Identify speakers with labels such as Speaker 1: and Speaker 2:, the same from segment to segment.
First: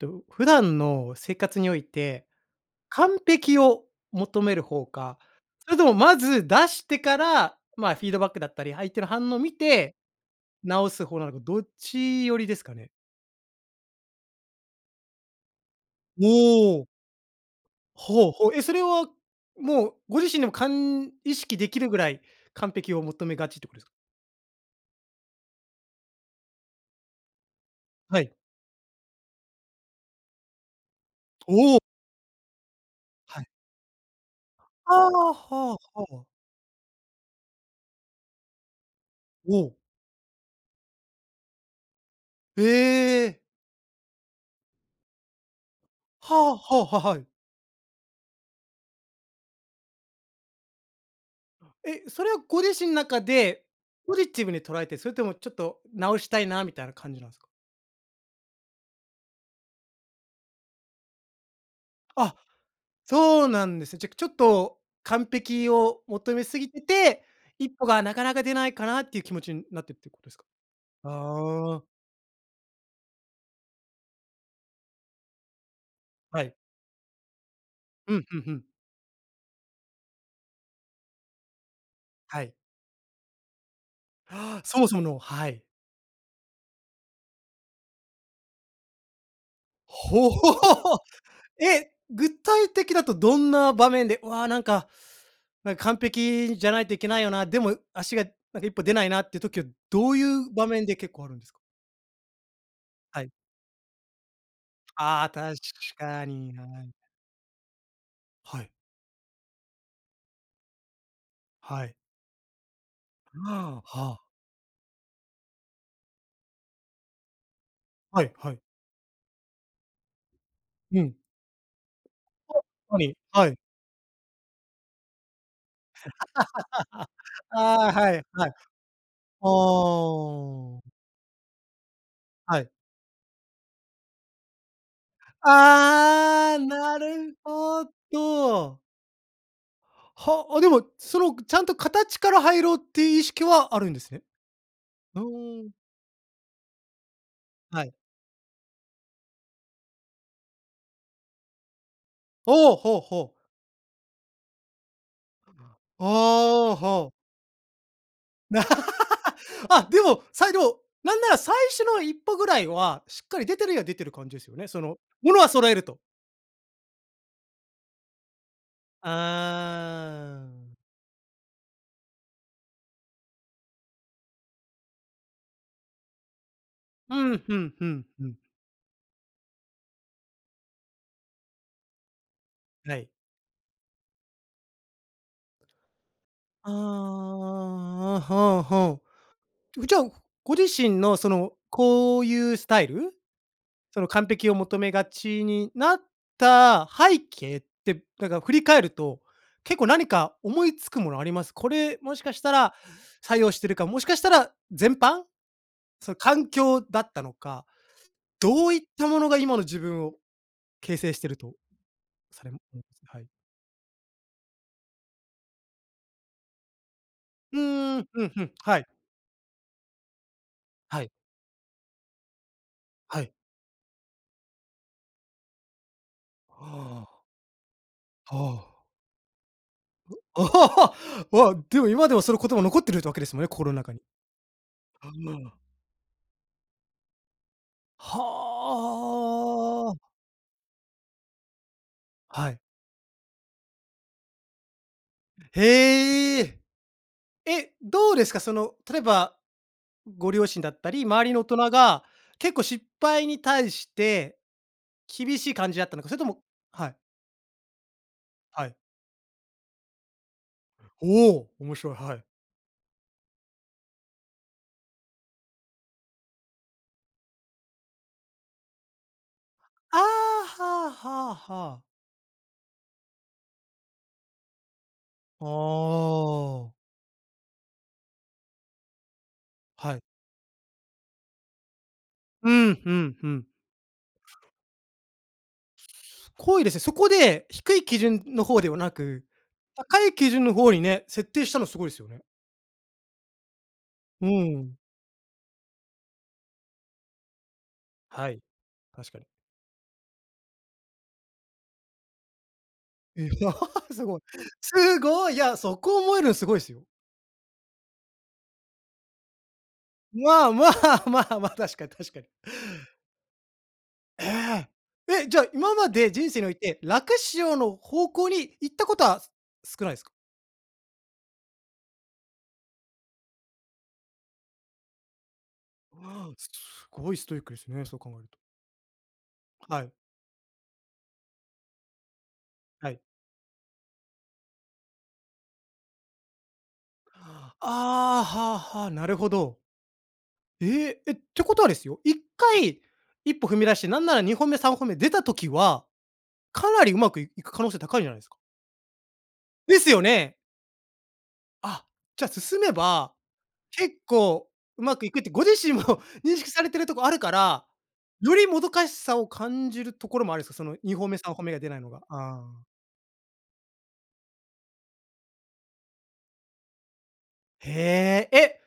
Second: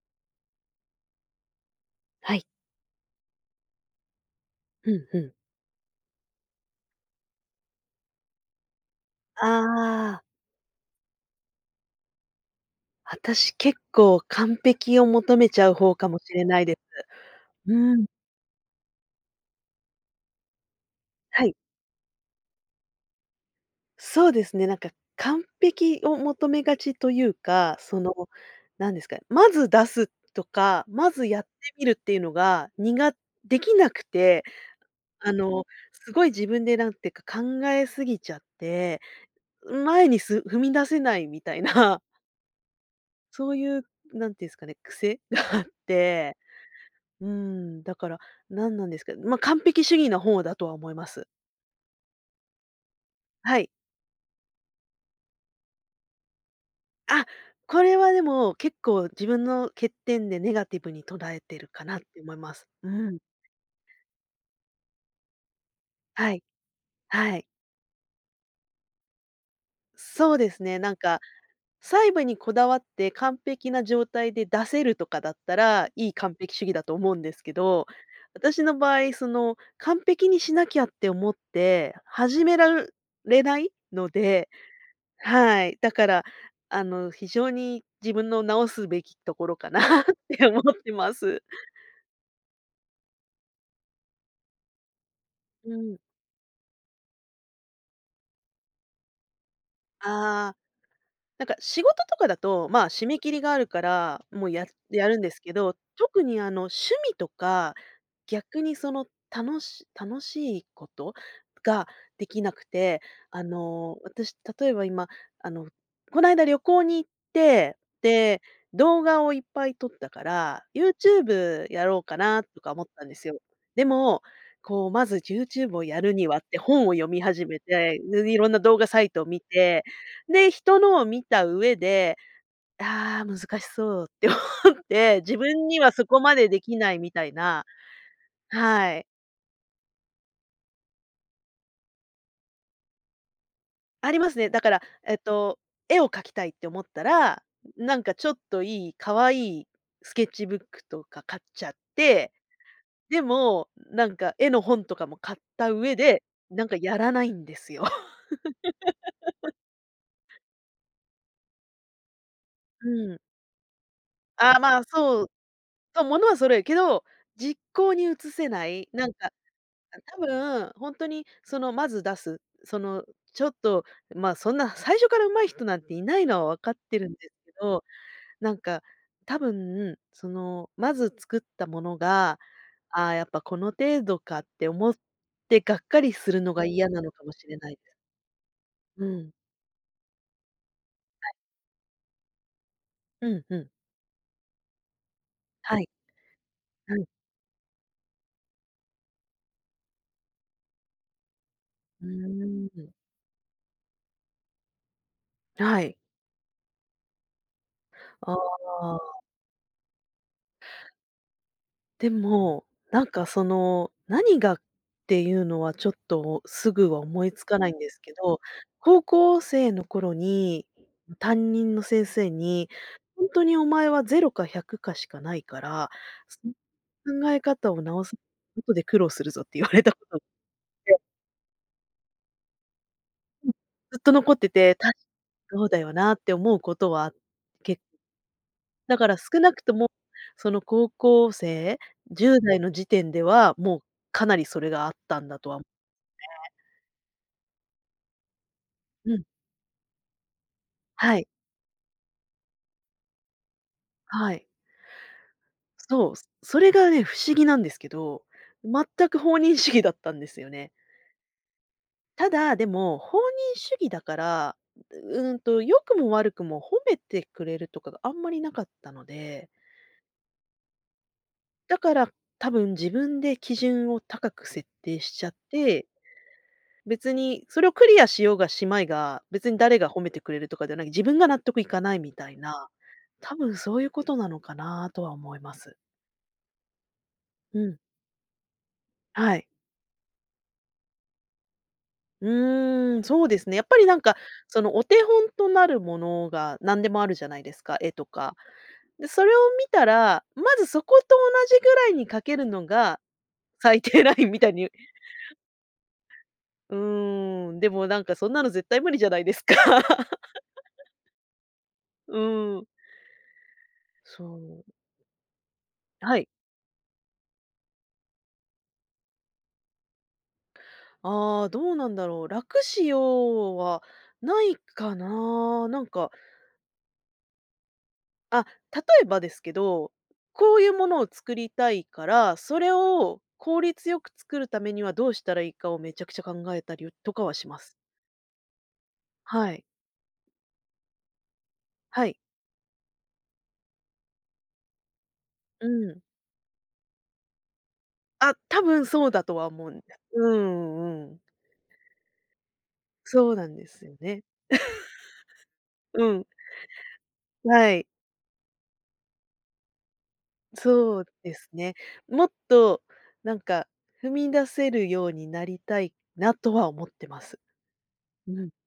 Speaker 1: と、普段の生活において、
Speaker 2: はい。
Speaker 1: 完璧を求める方
Speaker 2: ふんふ
Speaker 1: か、
Speaker 2: ん。
Speaker 1: それともまず出してから、まあフィードバックだったり、相手の反応を
Speaker 2: あ
Speaker 1: 見て、
Speaker 2: あ。
Speaker 1: 直す方なのかどっちよりですかね？
Speaker 2: 私結構完璧を求めちゃう方かも
Speaker 1: お
Speaker 2: しれないです。
Speaker 1: お。
Speaker 2: うん。
Speaker 1: ほう、ほ、え、それはもうご自身でもかん意
Speaker 2: はい。
Speaker 1: 識できるぐらい完璧を求めがちってことですか？
Speaker 2: そうですね。なんか完璧を求めがちというか、その
Speaker 1: はい。
Speaker 2: 何ですか、まず出すとか、まずやって
Speaker 1: おお。
Speaker 2: みるっていうのが、にが
Speaker 1: はい。
Speaker 2: できなくて、
Speaker 1: あ
Speaker 2: あ
Speaker 1: あ、
Speaker 2: の
Speaker 1: は
Speaker 2: すご
Speaker 1: は。
Speaker 2: い自分で何ていうか考えすぎちゃって、
Speaker 1: おお。
Speaker 2: うん、前にす踏み出せないみたいな。
Speaker 1: ええ。
Speaker 2: そういう、なんていうんすかね、癖があって、
Speaker 1: はは。はは
Speaker 2: う
Speaker 1: い。
Speaker 2: ーん、だから、なんなんですけど、ま、完璧主義の方だとは思います。
Speaker 1: え、それはご自身中
Speaker 2: は
Speaker 1: で、
Speaker 2: い。
Speaker 1: ポジティブに捉えて、それともちょっと直したいなみたいな感じ
Speaker 2: あ、
Speaker 1: なんすか？
Speaker 2: これはでも結構自分の欠点でネガティブに捉えてるかなって思
Speaker 1: あ、
Speaker 2: います。うん。
Speaker 1: そうなんですね。じゃちょっと完璧を
Speaker 2: は
Speaker 1: 求
Speaker 2: い、
Speaker 1: めすぎてて、
Speaker 2: はい。
Speaker 1: 一歩がなかなか出ないかなっていう気持ちになってってことで
Speaker 2: そ
Speaker 1: す
Speaker 2: う
Speaker 1: か？
Speaker 2: ですね。なんか、
Speaker 1: ああ。
Speaker 2: 細部にこだわって完璧な状態で出せるとかだったら、いい完
Speaker 1: はい。
Speaker 2: 璧主義だと思うんですけど、
Speaker 1: うん、ふんふ
Speaker 2: 私
Speaker 1: ん。
Speaker 2: の場合その、完璧にしなきゃって思って、
Speaker 1: は
Speaker 2: 始
Speaker 1: い。
Speaker 2: めらるれないので、
Speaker 1: ああ、そもそもの、はい。
Speaker 2: はい、だからあの、非常に自分の直すべきところかなっ
Speaker 1: ほう、
Speaker 2: て
Speaker 1: ほ、
Speaker 2: 思ってます。
Speaker 1: え、具体的だとどんな場面で、わ、なんか、な
Speaker 2: う
Speaker 1: んか完
Speaker 2: ん。
Speaker 1: 璧じゃないといけないよな、でも足が一歩出ないなって時はどうい
Speaker 2: あ
Speaker 1: う
Speaker 2: あ、
Speaker 1: 場面で結構あるん
Speaker 2: な
Speaker 1: で
Speaker 2: ん
Speaker 1: す
Speaker 2: か
Speaker 1: か？
Speaker 2: 仕事とかだと、まあ締め
Speaker 1: は
Speaker 2: 切
Speaker 1: い。
Speaker 2: りがあるから、もうややるん
Speaker 1: ああ、
Speaker 2: ですけ
Speaker 1: 確
Speaker 2: ど、特
Speaker 1: か
Speaker 2: にあ
Speaker 1: に
Speaker 2: の
Speaker 1: な。
Speaker 2: 趣味とか、逆
Speaker 1: はい。
Speaker 2: にそのたのし楽しいこと
Speaker 1: は
Speaker 2: が
Speaker 1: い。
Speaker 2: できなくて、あ
Speaker 1: ああ、
Speaker 2: の
Speaker 1: は。
Speaker 2: 私例えば今、あのこの間旅行に行って、
Speaker 1: はい
Speaker 2: で、
Speaker 1: はい。
Speaker 2: 動画をいっぱい撮ったから、
Speaker 1: うん。
Speaker 2: YouTube やろうかなと
Speaker 1: あ、
Speaker 2: か思っ
Speaker 1: は
Speaker 2: たんで
Speaker 1: い
Speaker 2: すよ。
Speaker 1: はい。
Speaker 2: でも、こうまず YouTube をやるにはって本を読 み始め
Speaker 1: ああ、
Speaker 2: て、
Speaker 1: はい
Speaker 2: ん、色
Speaker 1: はい。
Speaker 2: ん
Speaker 1: あ
Speaker 2: な動画サイトを見て、で、人
Speaker 1: あ。
Speaker 2: のを見た上で、
Speaker 1: はい。
Speaker 2: ああ、難しそうって思って、自分にはそこまで
Speaker 1: ああ、
Speaker 2: できな
Speaker 1: な
Speaker 2: いみたい
Speaker 1: る
Speaker 2: な。
Speaker 1: ほど。
Speaker 2: はい。
Speaker 1: は、あ、でもそのちゃんと形から入ろうって意識はあるんで
Speaker 2: あ
Speaker 1: す
Speaker 2: り
Speaker 1: ね？
Speaker 2: ますね。だからえっ
Speaker 1: ふ
Speaker 2: と、
Speaker 1: ーん。
Speaker 2: 絵を描きたいって思ったら、
Speaker 1: はい。
Speaker 2: なんかちょっといい可愛いスケッチブックとか買っちゃって。
Speaker 1: ほうほうほ
Speaker 2: で
Speaker 1: う。
Speaker 2: も、なんか絵の本とかも買った上
Speaker 1: あ
Speaker 2: で、なん
Speaker 1: あ、
Speaker 2: かや
Speaker 1: はあ。
Speaker 2: らないんですよ。
Speaker 1: あ、でも。さいど、なんなら最初の一歩ぐらい
Speaker 2: う
Speaker 1: は
Speaker 2: ん。
Speaker 1: しっかり出てるや出てる感じですよ
Speaker 2: ああ、
Speaker 1: ね。
Speaker 2: ま
Speaker 1: そ
Speaker 2: あ、
Speaker 1: の、
Speaker 2: そう。
Speaker 1: 物は揃えると。
Speaker 2: と、物は揃えるけど、実行に移せない。なんか、あ、多
Speaker 1: ああ。
Speaker 2: 分、ほんとにその、まず出す。その、ちょっと、まあそんな最初から上手い人なんていないのは分かってるん
Speaker 1: う
Speaker 2: です
Speaker 1: ん、
Speaker 2: け
Speaker 1: ふん
Speaker 2: ど、
Speaker 1: ふんふん。
Speaker 2: なんか、多分その、まず作ったものが、
Speaker 1: は
Speaker 2: あ
Speaker 1: い。
Speaker 2: あ、やっぱこの程度かって思ってがっかりするのが
Speaker 1: ああ、
Speaker 2: 嫌なのかもしれないです。
Speaker 1: あ、はあはあ。
Speaker 2: うん。
Speaker 1: う、じゃあご自身のそ
Speaker 2: はい。
Speaker 1: のこういうスタイル、
Speaker 2: うんうん。
Speaker 1: その完璧を求めがちに
Speaker 2: はい。
Speaker 1: なった
Speaker 2: うん。
Speaker 1: 背景ってなんか振り返ると、結構何か思いつくものあります？これ
Speaker 2: う
Speaker 1: もしかした
Speaker 2: ー
Speaker 1: ら
Speaker 2: ん。
Speaker 1: 作用してるか、もしかしたら全般、
Speaker 2: はい。
Speaker 1: その環境だったのか、
Speaker 2: あ
Speaker 1: どういった
Speaker 2: あ。
Speaker 1: ものが今の自分を形成してると
Speaker 2: で
Speaker 1: されも
Speaker 2: も、
Speaker 1: す、
Speaker 2: なん
Speaker 1: は
Speaker 2: か
Speaker 1: い。
Speaker 2: その何がっていうのはちょっと、すぐは思いつ
Speaker 1: う
Speaker 2: かないんです
Speaker 1: ーん、
Speaker 2: け
Speaker 1: ふん
Speaker 2: ど、
Speaker 1: ふん、はい。
Speaker 2: 高校生の頃に
Speaker 1: はい。
Speaker 2: 担任の先生に、
Speaker 1: は
Speaker 2: 「ほん
Speaker 1: い。
Speaker 2: とにお前はゼロか百かしかないから、その
Speaker 1: はあ。
Speaker 2: 考え方を直さ
Speaker 1: は
Speaker 2: あと
Speaker 1: あ。
Speaker 2: で苦労するぞ」って言われたことあっ て。
Speaker 1: わ、でも今でもその言葉残ってるってわけですも
Speaker 2: う
Speaker 1: ね。
Speaker 2: ん、
Speaker 1: 心の中
Speaker 2: ずっ
Speaker 1: に。
Speaker 2: と残ってて、たし
Speaker 1: ああ。
Speaker 2: そうだよなって思うことはけ
Speaker 1: は
Speaker 2: だから少なくとも、
Speaker 1: あ。
Speaker 2: その高校生、じゅう
Speaker 1: は
Speaker 2: だい
Speaker 1: い。
Speaker 2: の時点では、もうかなりそれがあったんだとはね。
Speaker 1: へえ。え、どうですか、その例え
Speaker 2: うん。
Speaker 1: ば、ご両親だったり、
Speaker 2: は
Speaker 1: 周
Speaker 2: い。
Speaker 1: りの大人が結構失敗に対し
Speaker 2: は
Speaker 1: て、
Speaker 2: い。
Speaker 1: 厳しい感じだったのか、
Speaker 2: そう。
Speaker 1: それとも
Speaker 2: それ
Speaker 1: は
Speaker 2: が
Speaker 1: い。
Speaker 2: ね、不思議なんですけど、
Speaker 1: はい。
Speaker 2: 全く放任主義だったんですよね。
Speaker 1: おお、面白い、はい。
Speaker 2: ただ、でも、放任主義だから、ううんと、良くも悪くも褒めてくれるとかがあんまりなかったので。
Speaker 1: ああ、はあはあは
Speaker 2: だ
Speaker 1: あ。
Speaker 2: から、多分自分で基準を高く設定しちゃっ
Speaker 1: あ
Speaker 2: て
Speaker 1: あ。
Speaker 2: 別にそれをクリアしようがしまいが、別に誰が
Speaker 1: はい。
Speaker 2: 褒めてくれるとかじゃない、自分が納得いかないみたい
Speaker 1: う
Speaker 2: な、
Speaker 1: ん、ふんふ
Speaker 2: 多
Speaker 1: ん。
Speaker 2: 分そういうことなのかなとは思います。
Speaker 1: こいですね。そこで
Speaker 2: う
Speaker 1: 低
Speaker 2: ん。
Speaker 1: い基準の方ではなく、
Speaker 2: はい。
Speaker 1: 高い基準の方にね、設定したのすごいですよね。
Speaker 2: うーん、そうですね。やっぱりなんか、
Speaker 1: う
Speaker 2: その、
Speaker 1: ん。
Speaker 2: お手本となるものが何でもあるじゃないですか、絵と
Speaker 1: は
Speaker 2: か。
Speaker 1: い。
Speaker 2: で、
Speaker 1: 確か
Speaker 2: そ
Speaker 1: に。
Speaker 2: れを見たら、まずそこと同じぐらいに描けるのが、最 低
Speaker 1: す
Speaker 2: ラ
Speaker 1: ごい、
Speaker 2: インみたいに。
Speaker 1: すごい、いやそこ思えるのすごいす
Speaker 2: う
Speaker 1: よ。
Speaker 2: ーん、でもなんかそんなの絶対無理じゃないですか。
Speaker 1: まあ、ま あまあまあ、確かに確
Speaker 2: う
Speaker 1: かに。
Speaker 2: ーん。そ
Speaker 1: え
Speaker 2: う。
Speaker 1: え。え、じゃ、今まで
Speaker 2: はい。
Speaker 1: 人生において楽しようの方向に行ったことは、す少ないですか？
Speaker 2: ああ、どうなんだろう。楽しよう、はないかな、なんか
Speaker 1: わあ、すごいストイックですね、そう考えると。
Speaker 2: あ、例えばですけ
Speaker 1: は
Speaker 2: ど、
Speaker 1: い。
Speaker 2: こういうものを作りたいから、それ
Speaker 1: はい。
Speaker 2: を効率よく作るためにはどうしたらいいかをめちゃくちゃ考えたりを
Speaker 1: はあ、あ
Speaker 2: とかはします。
Speaker 1: あ、はあはあ、なるほ
Speaker 2: は
Speaker 1: ど。
Speaker 2: い。
Speaker 1: ええ。え、ってことはですよ。
Speaker 2: は
Speaker 1: いっ
Speaker 2: い。
Speaker 1: かい、1歩踏み出して、なんなら2歩目3歩目出た時
Speaker 2: う
Speaker 1: は、
Speaker 2: ん。
Speaker 1: かなりうまくいく可能性高いんじゃないです
Speaker 2: あ、
Speaker 1: か。
Speaker 2: 多分そうだとは思う
Speaker 1: で
Speaker 2: ん
Speaker 1: すよ
Speaker 2: う
Speaker 1: ね。
Speaker 2: んうん。
Speaker 1: あ、じゃあ進めば
Speaker 2: そうなんですよ
Speaker 1: 結
Speaker 2: ね。
Speaker 1: 構上手くいくって、ご自身も
Speaker 2: うん。
Speaker 1: 認識されてるとこあるから、
Speaker 2: はい。
Speaker 1: よりもどかしさを感じるところもあるんすか？そのに
Speaker 2: そう
Speaker 1: ほ目、さん
Speaker 2: で
Speaker 1: ほ
Speaker 2: す
Speaker 1: 目が出
Speaker 2: ね。
Speaker 1: ないのが。
Speaker 2: もっ
Speaker 1: ああ。
Speaker 2: と、なんか、踏み出せるようになりたいなとは思ってます。
Speaker 1: え
Speaker 2: う
Speaker 1: え、
Speaker 2: ん。
Speaker 1: え、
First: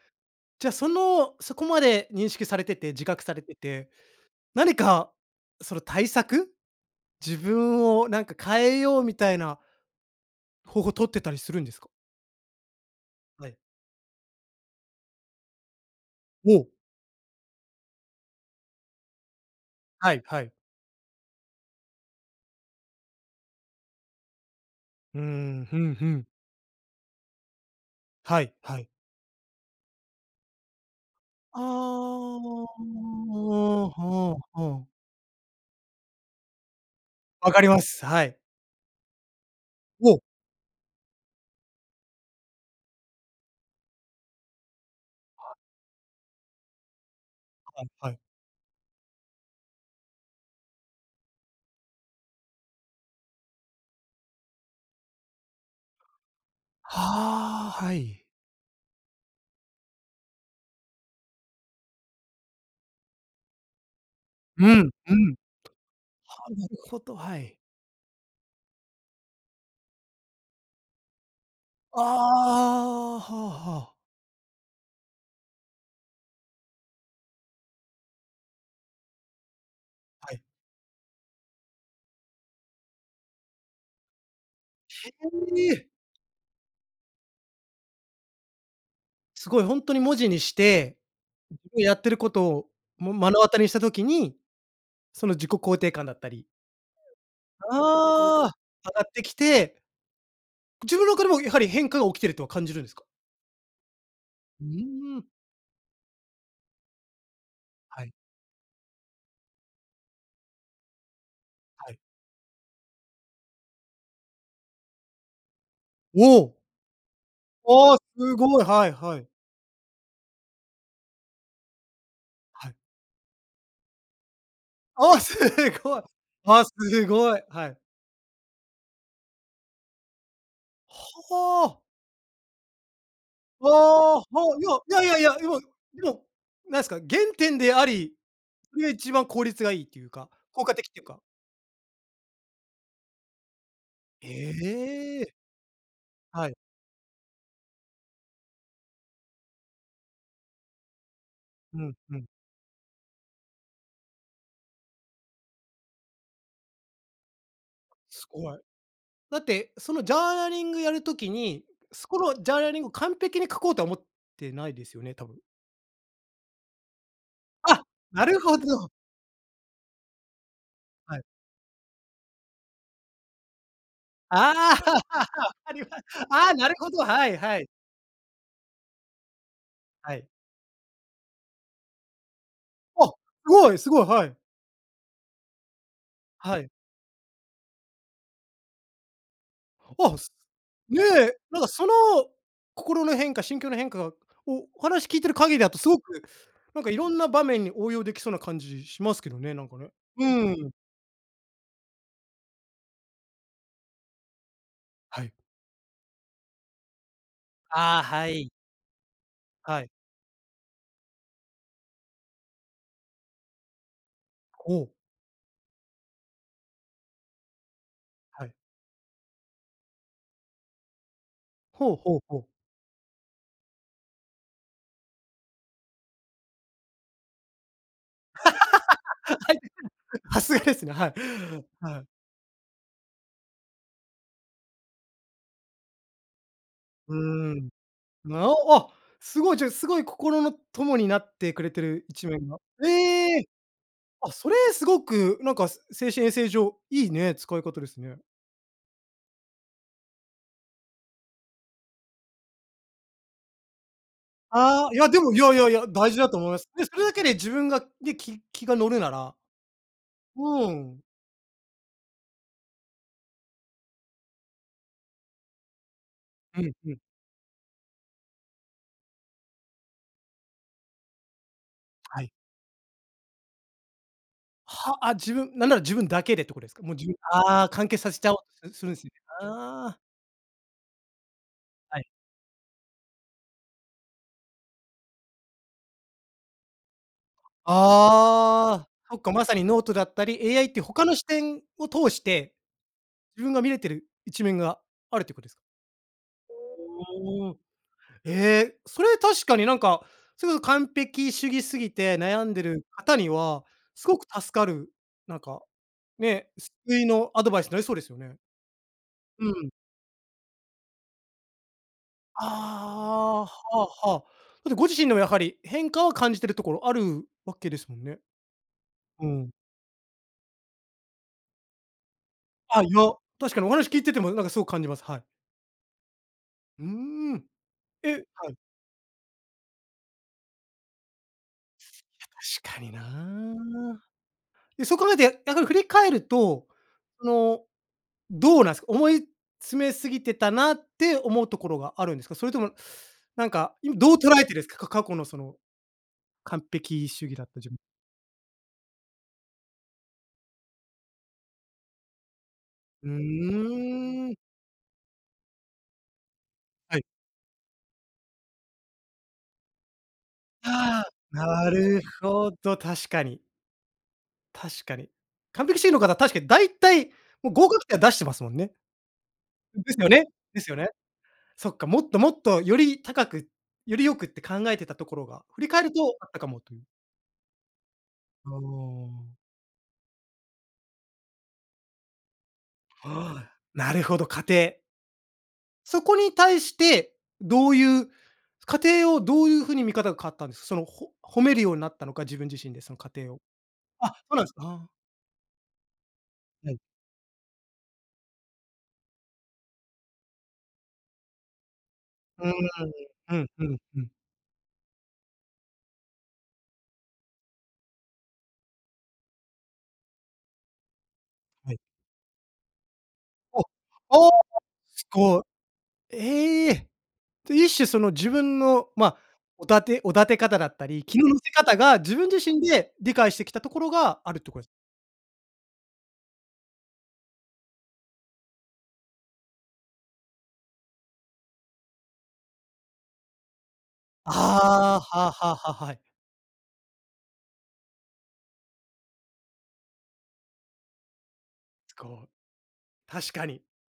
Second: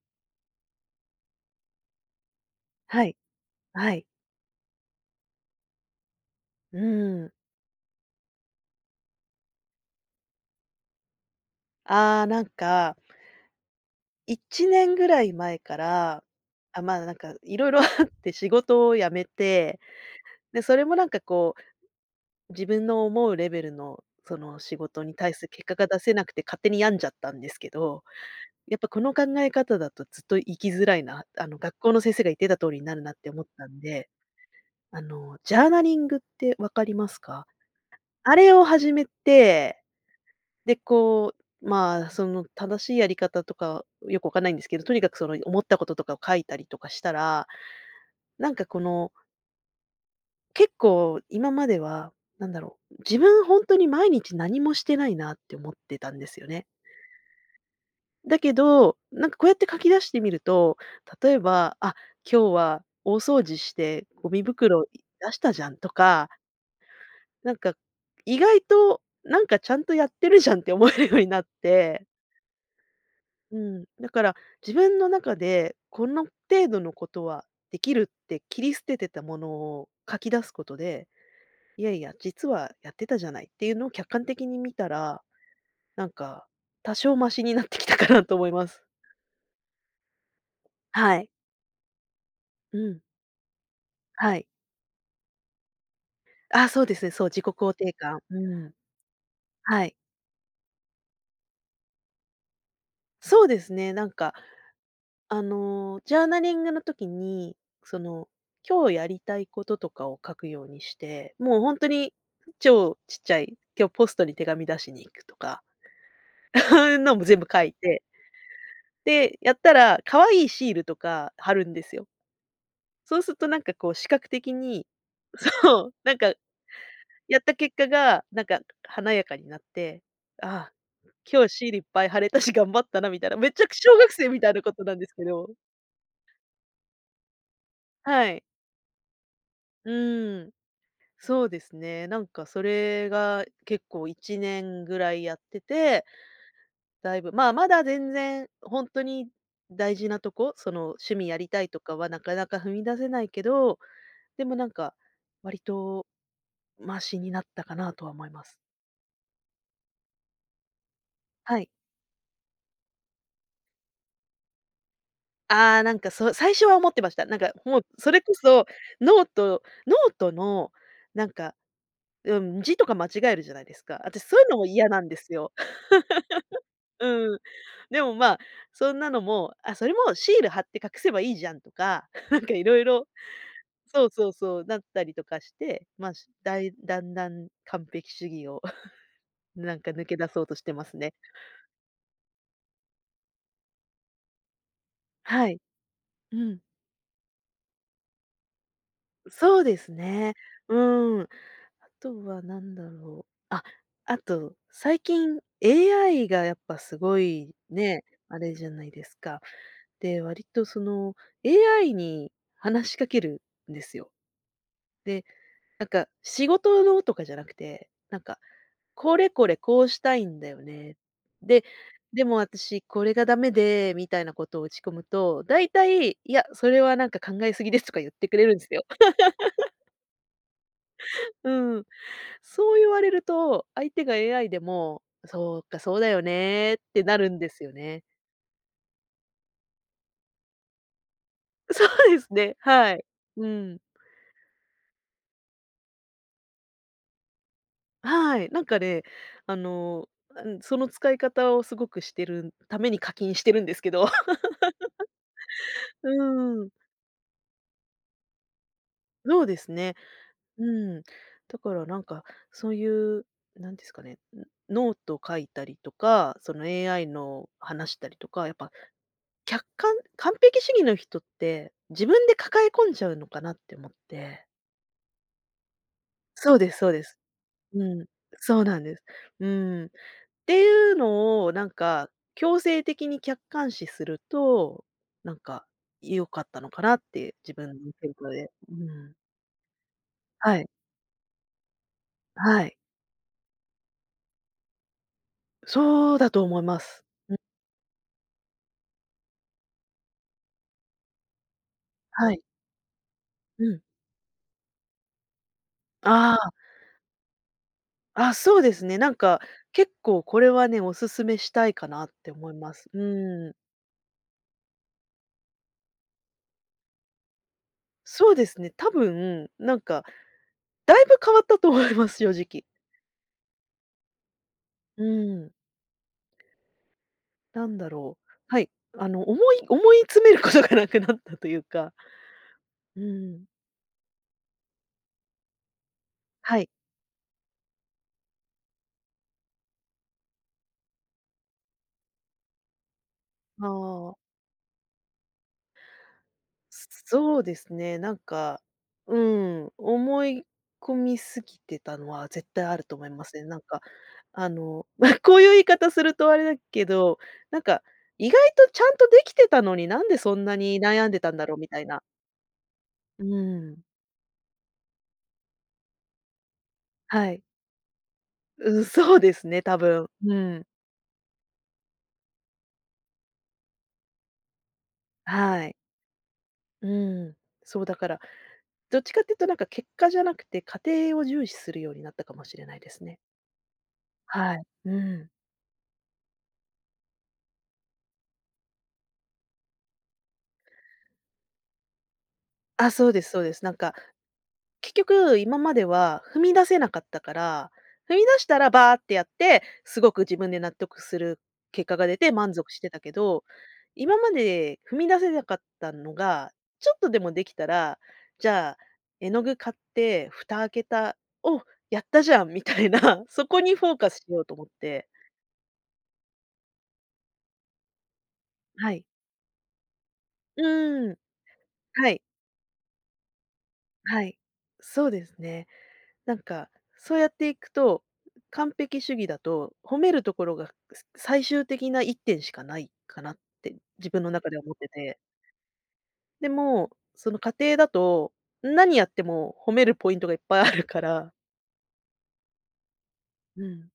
Speaker 1: じゃあその、そこまで認識されてて、自
Speaker 2: はい、
Speaker 1: 覚されてて、
Speaker 2: はい。
Speaker 1: 何かその対策、
Speaker 2: うん。
Speaker 1: 自分をなんか変えようみたいな方法取ってたりするんですか？
Speaker 2: ああ、なんか
Speaker 1: はい。
Speaker 2: 1年ぐらい前から、
Speaker 1: おお。
Speaker 2: あ、まあ、なんか色々あって仕事を辞めて、
Speaker 1: はいはい。
Speaker 2: で、それもなんかこう、自分の思うレベルの、その仕事に
Speaker 1: う
Speaker 2: 対する結
Speaker 1: ん、
Speaker 2: 果
Speaker 1: ふ
Speaker 2: が
Speaker 1: ん
Speaker 2: 出
Speaker 1: ふ
Speaker 2: せな
Speaker 1: ん。
Speaker 2: くて勝手に病んじゃったんですけど。
Speaker 1: はい
Speaker 2: や
Speaker 1: は
Speaker 2: っぱ
Speaker 1: い。
Speaker 2: この考え方だとずっと生きづらいな、あの
Speaker 1: ああ。
Speaker 2: 学校の先生が言っていた
Speaker 1: は
Speaker 2: 通りになるなって思ったん
Speaker 1: あ
Speaker 2: で。
Speaker 1: はあ。
Speaker 2: あの、ジャーナリングって分かりますか？
Speaker 1: 分かります、は
Speaker 2: あ
Speaker 1: い。
Speaker 2: れを始めて。
Speaker 1: おお。
Speaker 2: で、こう、まあ、その正しいやり方とか、よく分かんないんですけど、とにかくその 思ったこととかを書いたりとかしたら、
Speaker 1: あ、はい。
Speaker 2: なんかこの結構今までは、なんだろう、自分本当に毎日何もしてないなって思ってたんですよね。
Speaker 1: はあ、はい。
Speaker 2: だけど、なんかこうやって書き出してみると、例えば、あ、今日は大掃除してゴミ
Speaker 1: うん。
Speaker 2: 袋
Speaker 1: う
Speaker 2: 出
Speaker 1: ん。
Speaker 2: したじゃんとか。
Speaker 1: は、なるほど、は
Speaker 2: なん
Speaker 1: い。
Speaker 2: か、意外と、なんかちゃんとやってるじゃんって思えるようになっ
Speaker 1: あ
Speaker 2: て。
Speaker 1: あ、はあ
Speaker 2: う
Speaker 1: は
Speaker 2: ん、
Speaker 1: あ。
Speaker 2: だから、自分の中で、この程度のことはできるって切り捨ててたものを書き
Speaker 1: はい。
Speaker 2: 出すことで、いやいや、実はやってたじゃないっていうのを客観的に見たら、
Speaker 1: へえ。
Speaker 2: なんか、多少ましになってきたかなと思います。
Speaker 1: すごいほんとに文字にして、
Speaker 2: はい。
Speaker 1: やってることを、
Speaker 2: うん。
Speaker 1: も、目の当たりにした時
Speaker 2: は
Speaker 1: に、
Speaker 2: い。
Speaker 1: その自己肯定感だったり。
Speaker 2: あ、そうですね、そう、自己肯定感、う
Speaker 1: ああ。
Speaker 2: ん。
Speaker 1: 上がってきて。
Speaker 2: はい。
Speaker 1: 自分の中でもやはり変化が起きてるとは感じるんですか？
Speaker 2: そうですね、なんか
Speaker 1: うん。
Speaker 2: あの、ジャーナリングの時に、そ
Speaker 1: はい。
Speaker 2: の、今日やりたいこととかを書くようにして、もう本当
Speaker 1: はい。
Speaker 2: に、超ちっちゃい、今日ポストに手紙出しに行くとか、
Speaker 1: おお。
Speaker 2: のも全部書い
Speaker 1: ああ、
Speaker 2: て。
Speaker 1: すごい、はいはい。
Speaker 2: で、やったら可愛いシールとか貼るんですよ。
Speaker 1: はい。
Speaker 2: そうするとなんかこう視覚的に、
Speaker 1: あ、す
Speaker 2: そう、
Speaker 1: ごい、
Speaker 2: なんか、
Speaker 1: あ、すご
Speaker 2: や
Speaker 1: い、
Speaker 2: った
Speaker 1: は
Speaker 2: 結
Speaker 1: い。
Speaker 2: 果が、なんか華やかになって、ああ、今日シールい
Speaker 1: ほ。
Speaker 2: っぱい貼れたし、頑張ったなみたいな、めっち
Speaker 1: あ
Speaker 2: ゃく小学
Speaker 1: あ、は、
Speaker 2: 生みたいな
Speaker 1: い
Speaker 2: ことなん
Speaker 1: や、
Speaker 2: で
Speaker 1: い
Speaker 2: す
Speaker 1: やい
Speaker 2: け
Speaker 1: やいや、い
Speaker 2: ど。
Speaker 1: ま、でも、なんすか、原点であり、
Speaker 2: はい。
Speaker 1: それが一番効率がいいっ
Speaker 2: う
Speaker 1: ていうか、
Speaker 2: ーん、
Speaker 1: 効果的っていうか。
Speaker 2: そうですね、なんかそれが結構い
Speaker 1: え
Speaker 2: ちねんぐらい
Speaker 1: え。
Speaker 2: やってて、
Speaker 1: はい。
Speaker 2: だいぶ、まあまだ全然本当に大事なとこ、その趣味やりたいと
Speaker 1: うん
Speaker 2: かは
Speaker 1: う
Speaker 2: な
Speaker 1: ん。
Speaker 2: かなか踏み出せないけど、でもなんか、割と、ましになったかなとは思
Speaker 1: す
Speaker 2: いま
Speaker 1: ご
Speaker 2: す。
Speaker 1: い。だって、そのジャーナリングやる時
Speaker 2: は
Speaker 1: に、
Speaker 2: い。
Speaker 1: そこのジャーナリングを完璧に書こうとは思ってないですよね、多分。
Speaker 2: ああ、なんかそう最初は思ってました。なんかもう
Speaker 1: あ、
Speaker 2: それ
Speaker 1: な
Speaker 2: こ
Speaker 1: るほ
Speaker 2: そ、
Speaker 1: ど。
Speaker 2: ノートノートの
Speaker 1: はい。
Speaker 2: なんか、うん、字とか間違えるじゃないですか。私そういうのも
Speaker 1: あ
Speaker 2: 嫌
Speaker 1: あ。
Speaker 2: なんです よ。
Speaker 1: わかりまああ、なる ほど、はい
Speaker 2: うん、
Speaker 1: はい。
Speaker 2: でもまあ、そんなのもあ、それも
Speaker 1: はい。
Speaker 2: シール貼って隠せばいいじゃんとか、なんかいろいろ。
Speaker 1: あ、すごいすご
Speaker 2: そ
Speaker 1: い、
Speaker 2: う
Speaker 1: は
Speaker 2: そう
Speaker 1: い。
Speaker 2: そう、だったりとかして、まあ、しった
Speaker 1: はい。
Speaker 2: い、だんだん完璧主義を、なんか抜
Speaker 1: あ、
Speaker 2: け出そうとしてます
Speaker 1: ね、
Speaker 2: ね。
Speaker 1: なんかその心の変化、心境の変化が、おお話聞いてる
Speaker 2: は
Speaker 1: 限り
Speaker 2: い。
Speaker 1: だとすごく
Speaker 2: うん。
Speaker 1: なんかいろんな場面に応用できそうな感じします
Speaker 2: う、
Speaker 1: けどね、
Speaker 2: そ
Speaker 1: な
Speaker 2: う
Speaker 1: ん
Speaker 2: で
Speaker 1: かね。
Speaker 2: す
Speaker 1: う
Speaker 2: ね。
Speaker 1: ん。
Speaker 2: うん。あとは何だろう。あ、あと、最
Speaker 1: はい。
Speaker 2: 近 AI がやっぱすごい、
Speaker 1: ああ、
Speaker 2: ね、
Speaker 1: は
Speaker 2: あ
Speaker 1: い。
Speaker 2: れじゃないですか。
Speaker 1: はい。
Speaker 2: で、わりとその、AI に話しかけるんですよ。
Speaker 1: おお。
Speaker 2: で、なんか仕事のとかじゃなくて、なんか、
Speaker 1: はい。
Speaker 2: これこれ、こうしたいんだよね。で、
Speaker 1: ほほ
Speaker 2: でも
Speaker 1: ほ。
Speaker 2: 私これが駄目でみたいなことを打ち込むと、大体、いや、それはなんか考えすぎですとか言ってくれるんすよ。
Speaker 1: さすがですね、はい。
Speaker 2: うん、
Speaker 1: はい。
Speaker 2: そう言われると、相手が AI でも、そうか、そうだよねって
Speaker 1: う
Speaker 2: なるんで
Speaker 1: ー
Speaker 2: す
Speaker 1: ん。
Speaker 2: よね。
Speaker 1: な、あ、すごい、ちょ、すごい心の友になってくれて
Speaker 2: そ
Speaker 1: る
Speaker 2: うで
Speaker 1: 一
Speaker 2: す
Speaker 1: 面
Speaker 2: ね、
Speaker 1: が。
Speaker 2: はい。
Speaker 1: ええ！
Speaker 2: うん。
Speaker 1: あ、それすごくなんか精神衛生上いいね、使い方ですね。
Speaker 2: はい、なんかね、あの、あ、うん、その使い方をすごくしてるために課金してるんですけど。
Speaker 1: ああ、いやでも、いやいやい や、大事だと思いま
Speaker 2: うん。
Speaker 1: す。で、それだけで自分が、でき気が乗るなら。
Speaker 2: そうですね。う
Speaker 1: う
Speaker 2: ん、
Speaker 1: ん。
Speaker 2: だからなんか、そういう、何ですかね、ノノート書いたりとか、そ
Speaker 1: う
Speaker 2: の
Speaker 1: んうん。
Speaker 2: AI の話したりとか、やっぱ、客観、完璧主義の人って、自
Speaker 1: は
Speaker 2: 分
Speaker 1: い。
Speaker 2: で抱え込んじゃうのかなって思って。
Speaker 1: は、あ、自分なんなら自分だけでって
Speaker 2: そう
Speaker 1: ことで
Speaker 2: で
Speaker 1: す
Speaker 2: す
Speaker 1: か？
Speaker 2: そ
Speaker 1: も
Speaker 2: う
Speaker 1: う
Speaker 2: で
Speaker 1: じ
Speaker 2: す。
Speaker 1: ああ
Speaker 2: う
Speaker 1: 完結
Speaker 2: ん、
Speaker 1: させちゃお
Speaker 2: そ
Speaker 1: う
Speaker 2: う
Speaker 1: とす
Speaker 2: なん
Speaker 1: する
Speaker 2: で
Speaker 1: ん
Speaker 2: す。
Speaker 1: す、
Speaker 2: う
Speaker 1: あ
Speaker 2: ん。
Speaker 1: あ。
Speaker 2: ていうのをなん
Speaker 1: はい。
Speaker 2: か強制的に客観視すると、なんか、良かったのかなって自分 で、う
Speaker 1: ああ、
Speaker 2: ん。
Speaker 1: そっか、まさにノートだったり、
Speaker 2: は
Speaker 1: AI
Speaker 2: い。
Speaker 1: って他の視点を通して、
Speaker 2: はい。
Speaker 1: 自分が見れてる一面があるってこです？
Speaker 2: そうだと思います。うん。
Speaker 1: おお。ええ、それ確かになんかすごい完璧主義すぎて
Speaker 2: はい。
Speaker 1: 悩んでる方には
Speaker 2: うん。
Speaker 1: すごく助かる、なんか
Speaker 2: あ
Speaker 1: ね、
Speaker 2: あ。
Speaker 1: 救いのアドバイスなりそうですよ
Speaker 2: あ、
Speaker 1: ね。
Speaker 2: そうですね、なんか、
Speaker 1: うん。
Speaker 2: 結構これはね、お勧めしたいかなって思います。
Speaker 1: ああ、
Speaker 2: う
Speaker 1: は
Speaker 2: ん。
Speaker 1: あはあ。それってご自身でもやはり変化を感じてるところあるわけですもんね。
Speaker 2: そうですね、たぶ
Speaker 1: う
Speaker 2: ん、
Speaker 1: ん。
Speaker 2: なんかだいぶ変わったと思います、正直。
Speaker 1: あ、いや、確かにお話聞いててもなんかすごく感じます。
Speaker 2: う
Speaker 1: はい。
Speaker 2: ん。
Speaker 1: うーん。
Speaker 2: なんだ
Speaker 1: え、
Speaker 2: ろう、
Speaker 1: はい。
Speaker 2: はい、あの思い思い詰めることがなくなったというか。
Speaker 1: 確かに
Speaker 2: う
Speaker 1: な。
Speaker 2: ん。
Speaker 1: で、そう考えてや逆に振り返る
Speaker 2: は
Speaker 1: と、
Speaker 2: い。
Speaker 1: その、どうなんす、思い詰めすぎてたなって思うところがあるんですか？それともなん
Speaker 2: あ
Speaker 1: か、いど
Speaker 2: あ。
Speaker 1: う捉えてるんすか、か過去のその、完
Speaker 2: すす
Speaker 1: 璧主義
Speaker 2: そう
Speaker 1: だった
Speaker 2: で
Speaker 1: 自
Speaker 2: す
Speaker 1: 分。
Speaker 2: ね、なんか、うん、思い込みすぎてたのは絶対あると思
Speaker 1: う
Speaker 2: いますね。なんか、
Speaker 1: ーん。
Speaker 2: あの、まあこういう言い方するとあれだけ
Speaker 1: はい。
Speaker 2: ど、なんか、意外とちゃんとできてたのに、なんでそんなに
Speaker 1: あ
Speaker 2: 悩んでたん
Speaker 1: あ、
Speaker 2: だろうみ
Speaker 1: な
Speaker 2: たい
Speaker 1: る
Speaker 2: な。
Speaker 1: ほど、確か
Speaker 2: う
Speaker 1: に。
Speaker 2: ん。
Speaker 1: 確かに完璧主義の方、確かにだいたい
Speaker 2: はい。
Speaker 1: もう、合格点は出してますもんね。
Speaker 2: うん、そうですね。多
Speaker 1: ですよ
Speaker 2: 分、
Speaker 1: ね
Speaker 2: う
Speaker 1: で
Speaker 2: ん。
Speaker 1: すよね。そっか、もっともっと、より高く、より良くって考えてたところが、振
Speaker 2: は
Speaker 1: り
Speaker 2: い。
Speaker 1: 返るとあったかもという。
Speaker 2: うん、そう、だから、どっ
Speaker 1: ほ
Speaker 2: ちかっ
Speaker 1: う。
Speaker 2: ていうと、なんか結果じゃなくて、過程を重視するようになったかもしれないですね。
Speaker 1: ああ、なるほど、過
Speaker 2: はい、
Speaker 1: 程。
Speaker 2: うん。
Speaker 1: そこに対して、どういう過程をどういうふうに見方が変わったんです？そのほ褒めるようになったのか、自分自身で
Speaker 2: あ、
Speaker 1: その
Speaker 2: そ
Speaker 1: 過
Speaker 2: うです
Speaker 1: 程を。
Speaker 2: そうです。なんか
Speaker 1: あ、そうなんすか。はん。
Speaker 2: 結局、今までは踏み出
Speaker 1: は
Speaker 2: せ
Speaker 1: い。
Speaker 2: なかったから、踏み出したら、ばってやって、すごく自分で納得する結果が出て、
Speaker 1: うー
Speaker 2: 満
Speaker 1: ん、
Speaker 2: 足してたけ
Speaker 1: う
Speaker 2: ど、
Speaker 1: んうんうん。
Speaker 2: 今まで踏み出せなかったのが、ちょっとでもできたら、じゃあ、絵の具買って、蓋開けた、お、
Speaker 1: はい。
Speaker 2: やったじゃん！みたいな、そこ
Speaker 1: あ、
Speaker 2: にフォーカスし
Speaker 1: ああ、
Speaker 2: ようと思って。
Speaker 1: すごい。ええ！と、一種その、自分の、
Speaker 2: はい。
Speaker 1: ま、おだておだて方
Speaker 2: う
Speaker 1: だったり、
Speaker 2: ーん。
Speaker 1: 気の乗せ方が
Speaker 2: は
Speaker 1: 自
Speaker 2: い。
Speaker 1: 分自身で、理解してきたところが、
Speaker 2: は
Speaker 1: あ
Speaker 2: い。
Speaker 1: るってことです？
Speaker 2: そうですね。なんか、そうやっていくと、完璧主義だと褒めるところが、ささ最終的な1点しかないかなって、自分の中では思って
Speaker 1: ああ、
Speaker 2: て。
Speaker 1: はあはあはあ、はい。
Speaker 2: でも、その過程だと、何やっても、褒めるポイントがいっぱい あるから。
Speaker 1: つこう、確かに。
Speaker 2: うん。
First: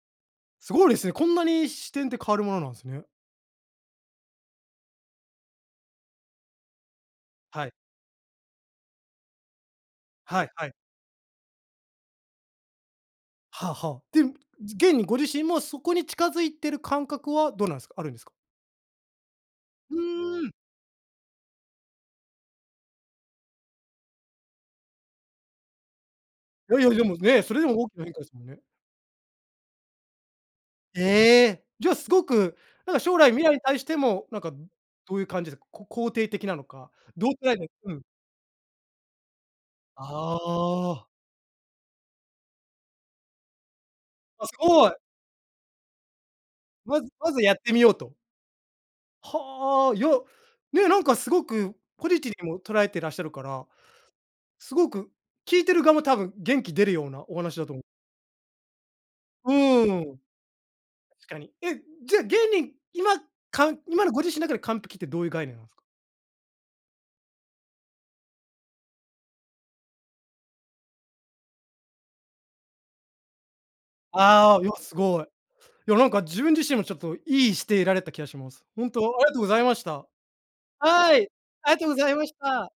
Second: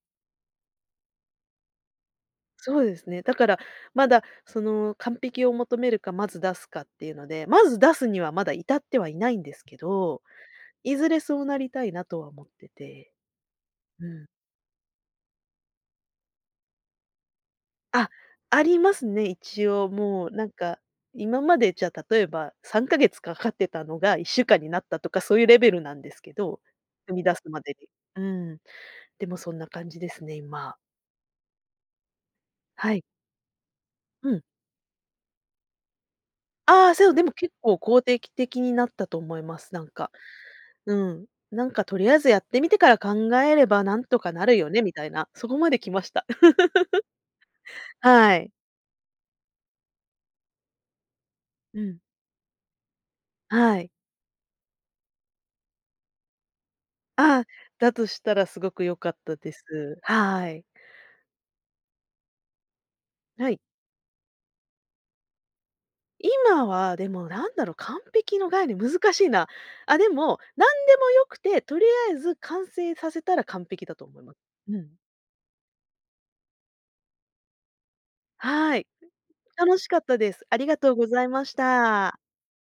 Speaker 1: すごいですね。こんなに視点って変わるものなん
Speaker 2: そう
Speaker 1: す
Speaker 2: で
Speaker 1: ね。
Speaker 2: すね。だから、まだその完璧を求めるか、まず出すかっていうので、ま
Speaker 1: はい。
Speaker 2: ず出すにはまだ至ってはいないんですけど、
Speaker 1: はいはい。
Speaker 2: いずれそうなりたいなとは思ってて。
Speaker 1: はあはあ。
Speaker 2: う
Speaker 1: で、
Speaker 2: ん。
Speaker 1: 現にご自身もそこに近づいてる感覚はどうなんすか、あ
Speaker 2: あ、
Speaker 1: るんですか？
Speaker 2: ありますね。一応
Speaker 1: ふ
Speaker 2: もう
Speaker 1: ー
Speaker 2: なん
Speaker 1: ん。
Speaker 2: か、今までじゃ例えば3ヶ月かかってたのが1週間になったとかそういうレベルなんですけど、
Speaker 1: いやいやで
Speaker 2: 踏
Speaker 1: も
Speaker 2: み出
Speaker 1: ね、
Speaker 2: す
Speaker 1: それ
Speaker 2: ま
Speaker 1: で
Speaker 2: で
Speaker 1: も
Speaker 2: に。
Speaker 1: 大きな変化
Speaker 2: う
Speaker 1: ですもん
Speaker 2: ーん。
Speaker 1: ね。
Speaker 2: でもそんな感じですね、今。
Speaker 1: ええ、じゃすごく
Speaker 2: は
Speaker 1: なんか
Speaker 2: い。
Speaker 1: 将来未来に対しても、
Speaker 2: う
Speaker 1: なん
Speaker 2: ん。
Speaker 1: かどういう感じですか、こ肯定的なの
Speaker 2: あ
Speaker 1: か。
Speaker 2: あ、そう、で
Speaker 1: ど
Speaker 2: も
Speaker 1: うた
Speaker 2: 結
Speaker 1: いね、
Speaker 2: 構、
Speaker 1: う
Speaker 2: こ
Speaker 1: ん。
Speaker 2: うてきてきになったと思います、なん
Speaker 1: あ
Speaker 2: か。う
Speaker 1: あ。
Speaker 2: ん。なんかとりあえずやってみてから考えればなんとかな
Speaker 1: あ、す
Speaker 2: るよね
Speaker 1: ご
Speaker 2: み
Speaker 1: い。
Speaker 2: たいな、そこまで来ました。
Speaker 1: まずまずやってみよう と。
Speaker 2: はい。
Speaker 1: はあ、いや、ね、なんかすごく、
Speaker 2: うん。
Speaker 1: ポジティブにも捉えてらっしゃるから、
Speaker 2: はい。
Speaker 1: すごく聞いてる側も多分元気出るようなお
Speaker 2: あ、
Speaker 1: 話だと
Speaker 2: だとしたらすごくよかったで
Speaker 1: う
Speaker 2: す。
Speaker 1: ーん。確
Speaker 2: はい。
Speaker 1: かに。え、じゃあ現に今、
Speaker 2: はい。
Speaker 1: かん今のご自身の中で完璧ってどういう概念なんすか？
Speaker 2: 今はでもなんだろう、完璧の概念、難しいな。あ、でも、何でも良くて、とりあえず完成させたら完璧だと思いま
Speaker 1: ああ、いや
Speaker 2: う
Speaker 1: す
Speaker 2: ん。
Speaker 1: ごい。いやなんか自分自身もちょっといいして得られた気がします。
Speaker 2: は
Speaker 1: ほ
Speaker 2: い。
Speaker 1: んとありがとうございま
Speaker 2: 楽
Speaker 1: し
Speaker 2: しかっ
Speaker 1: た。
Speaker 2: たです。ありがとうご
Speaker 1: は
Speaker 2: ざい
Speaker 1: い、
Speaker 2: まし
Speaker 1: ありがとうござい
Speaker 2: た。
Speaker 1: ました。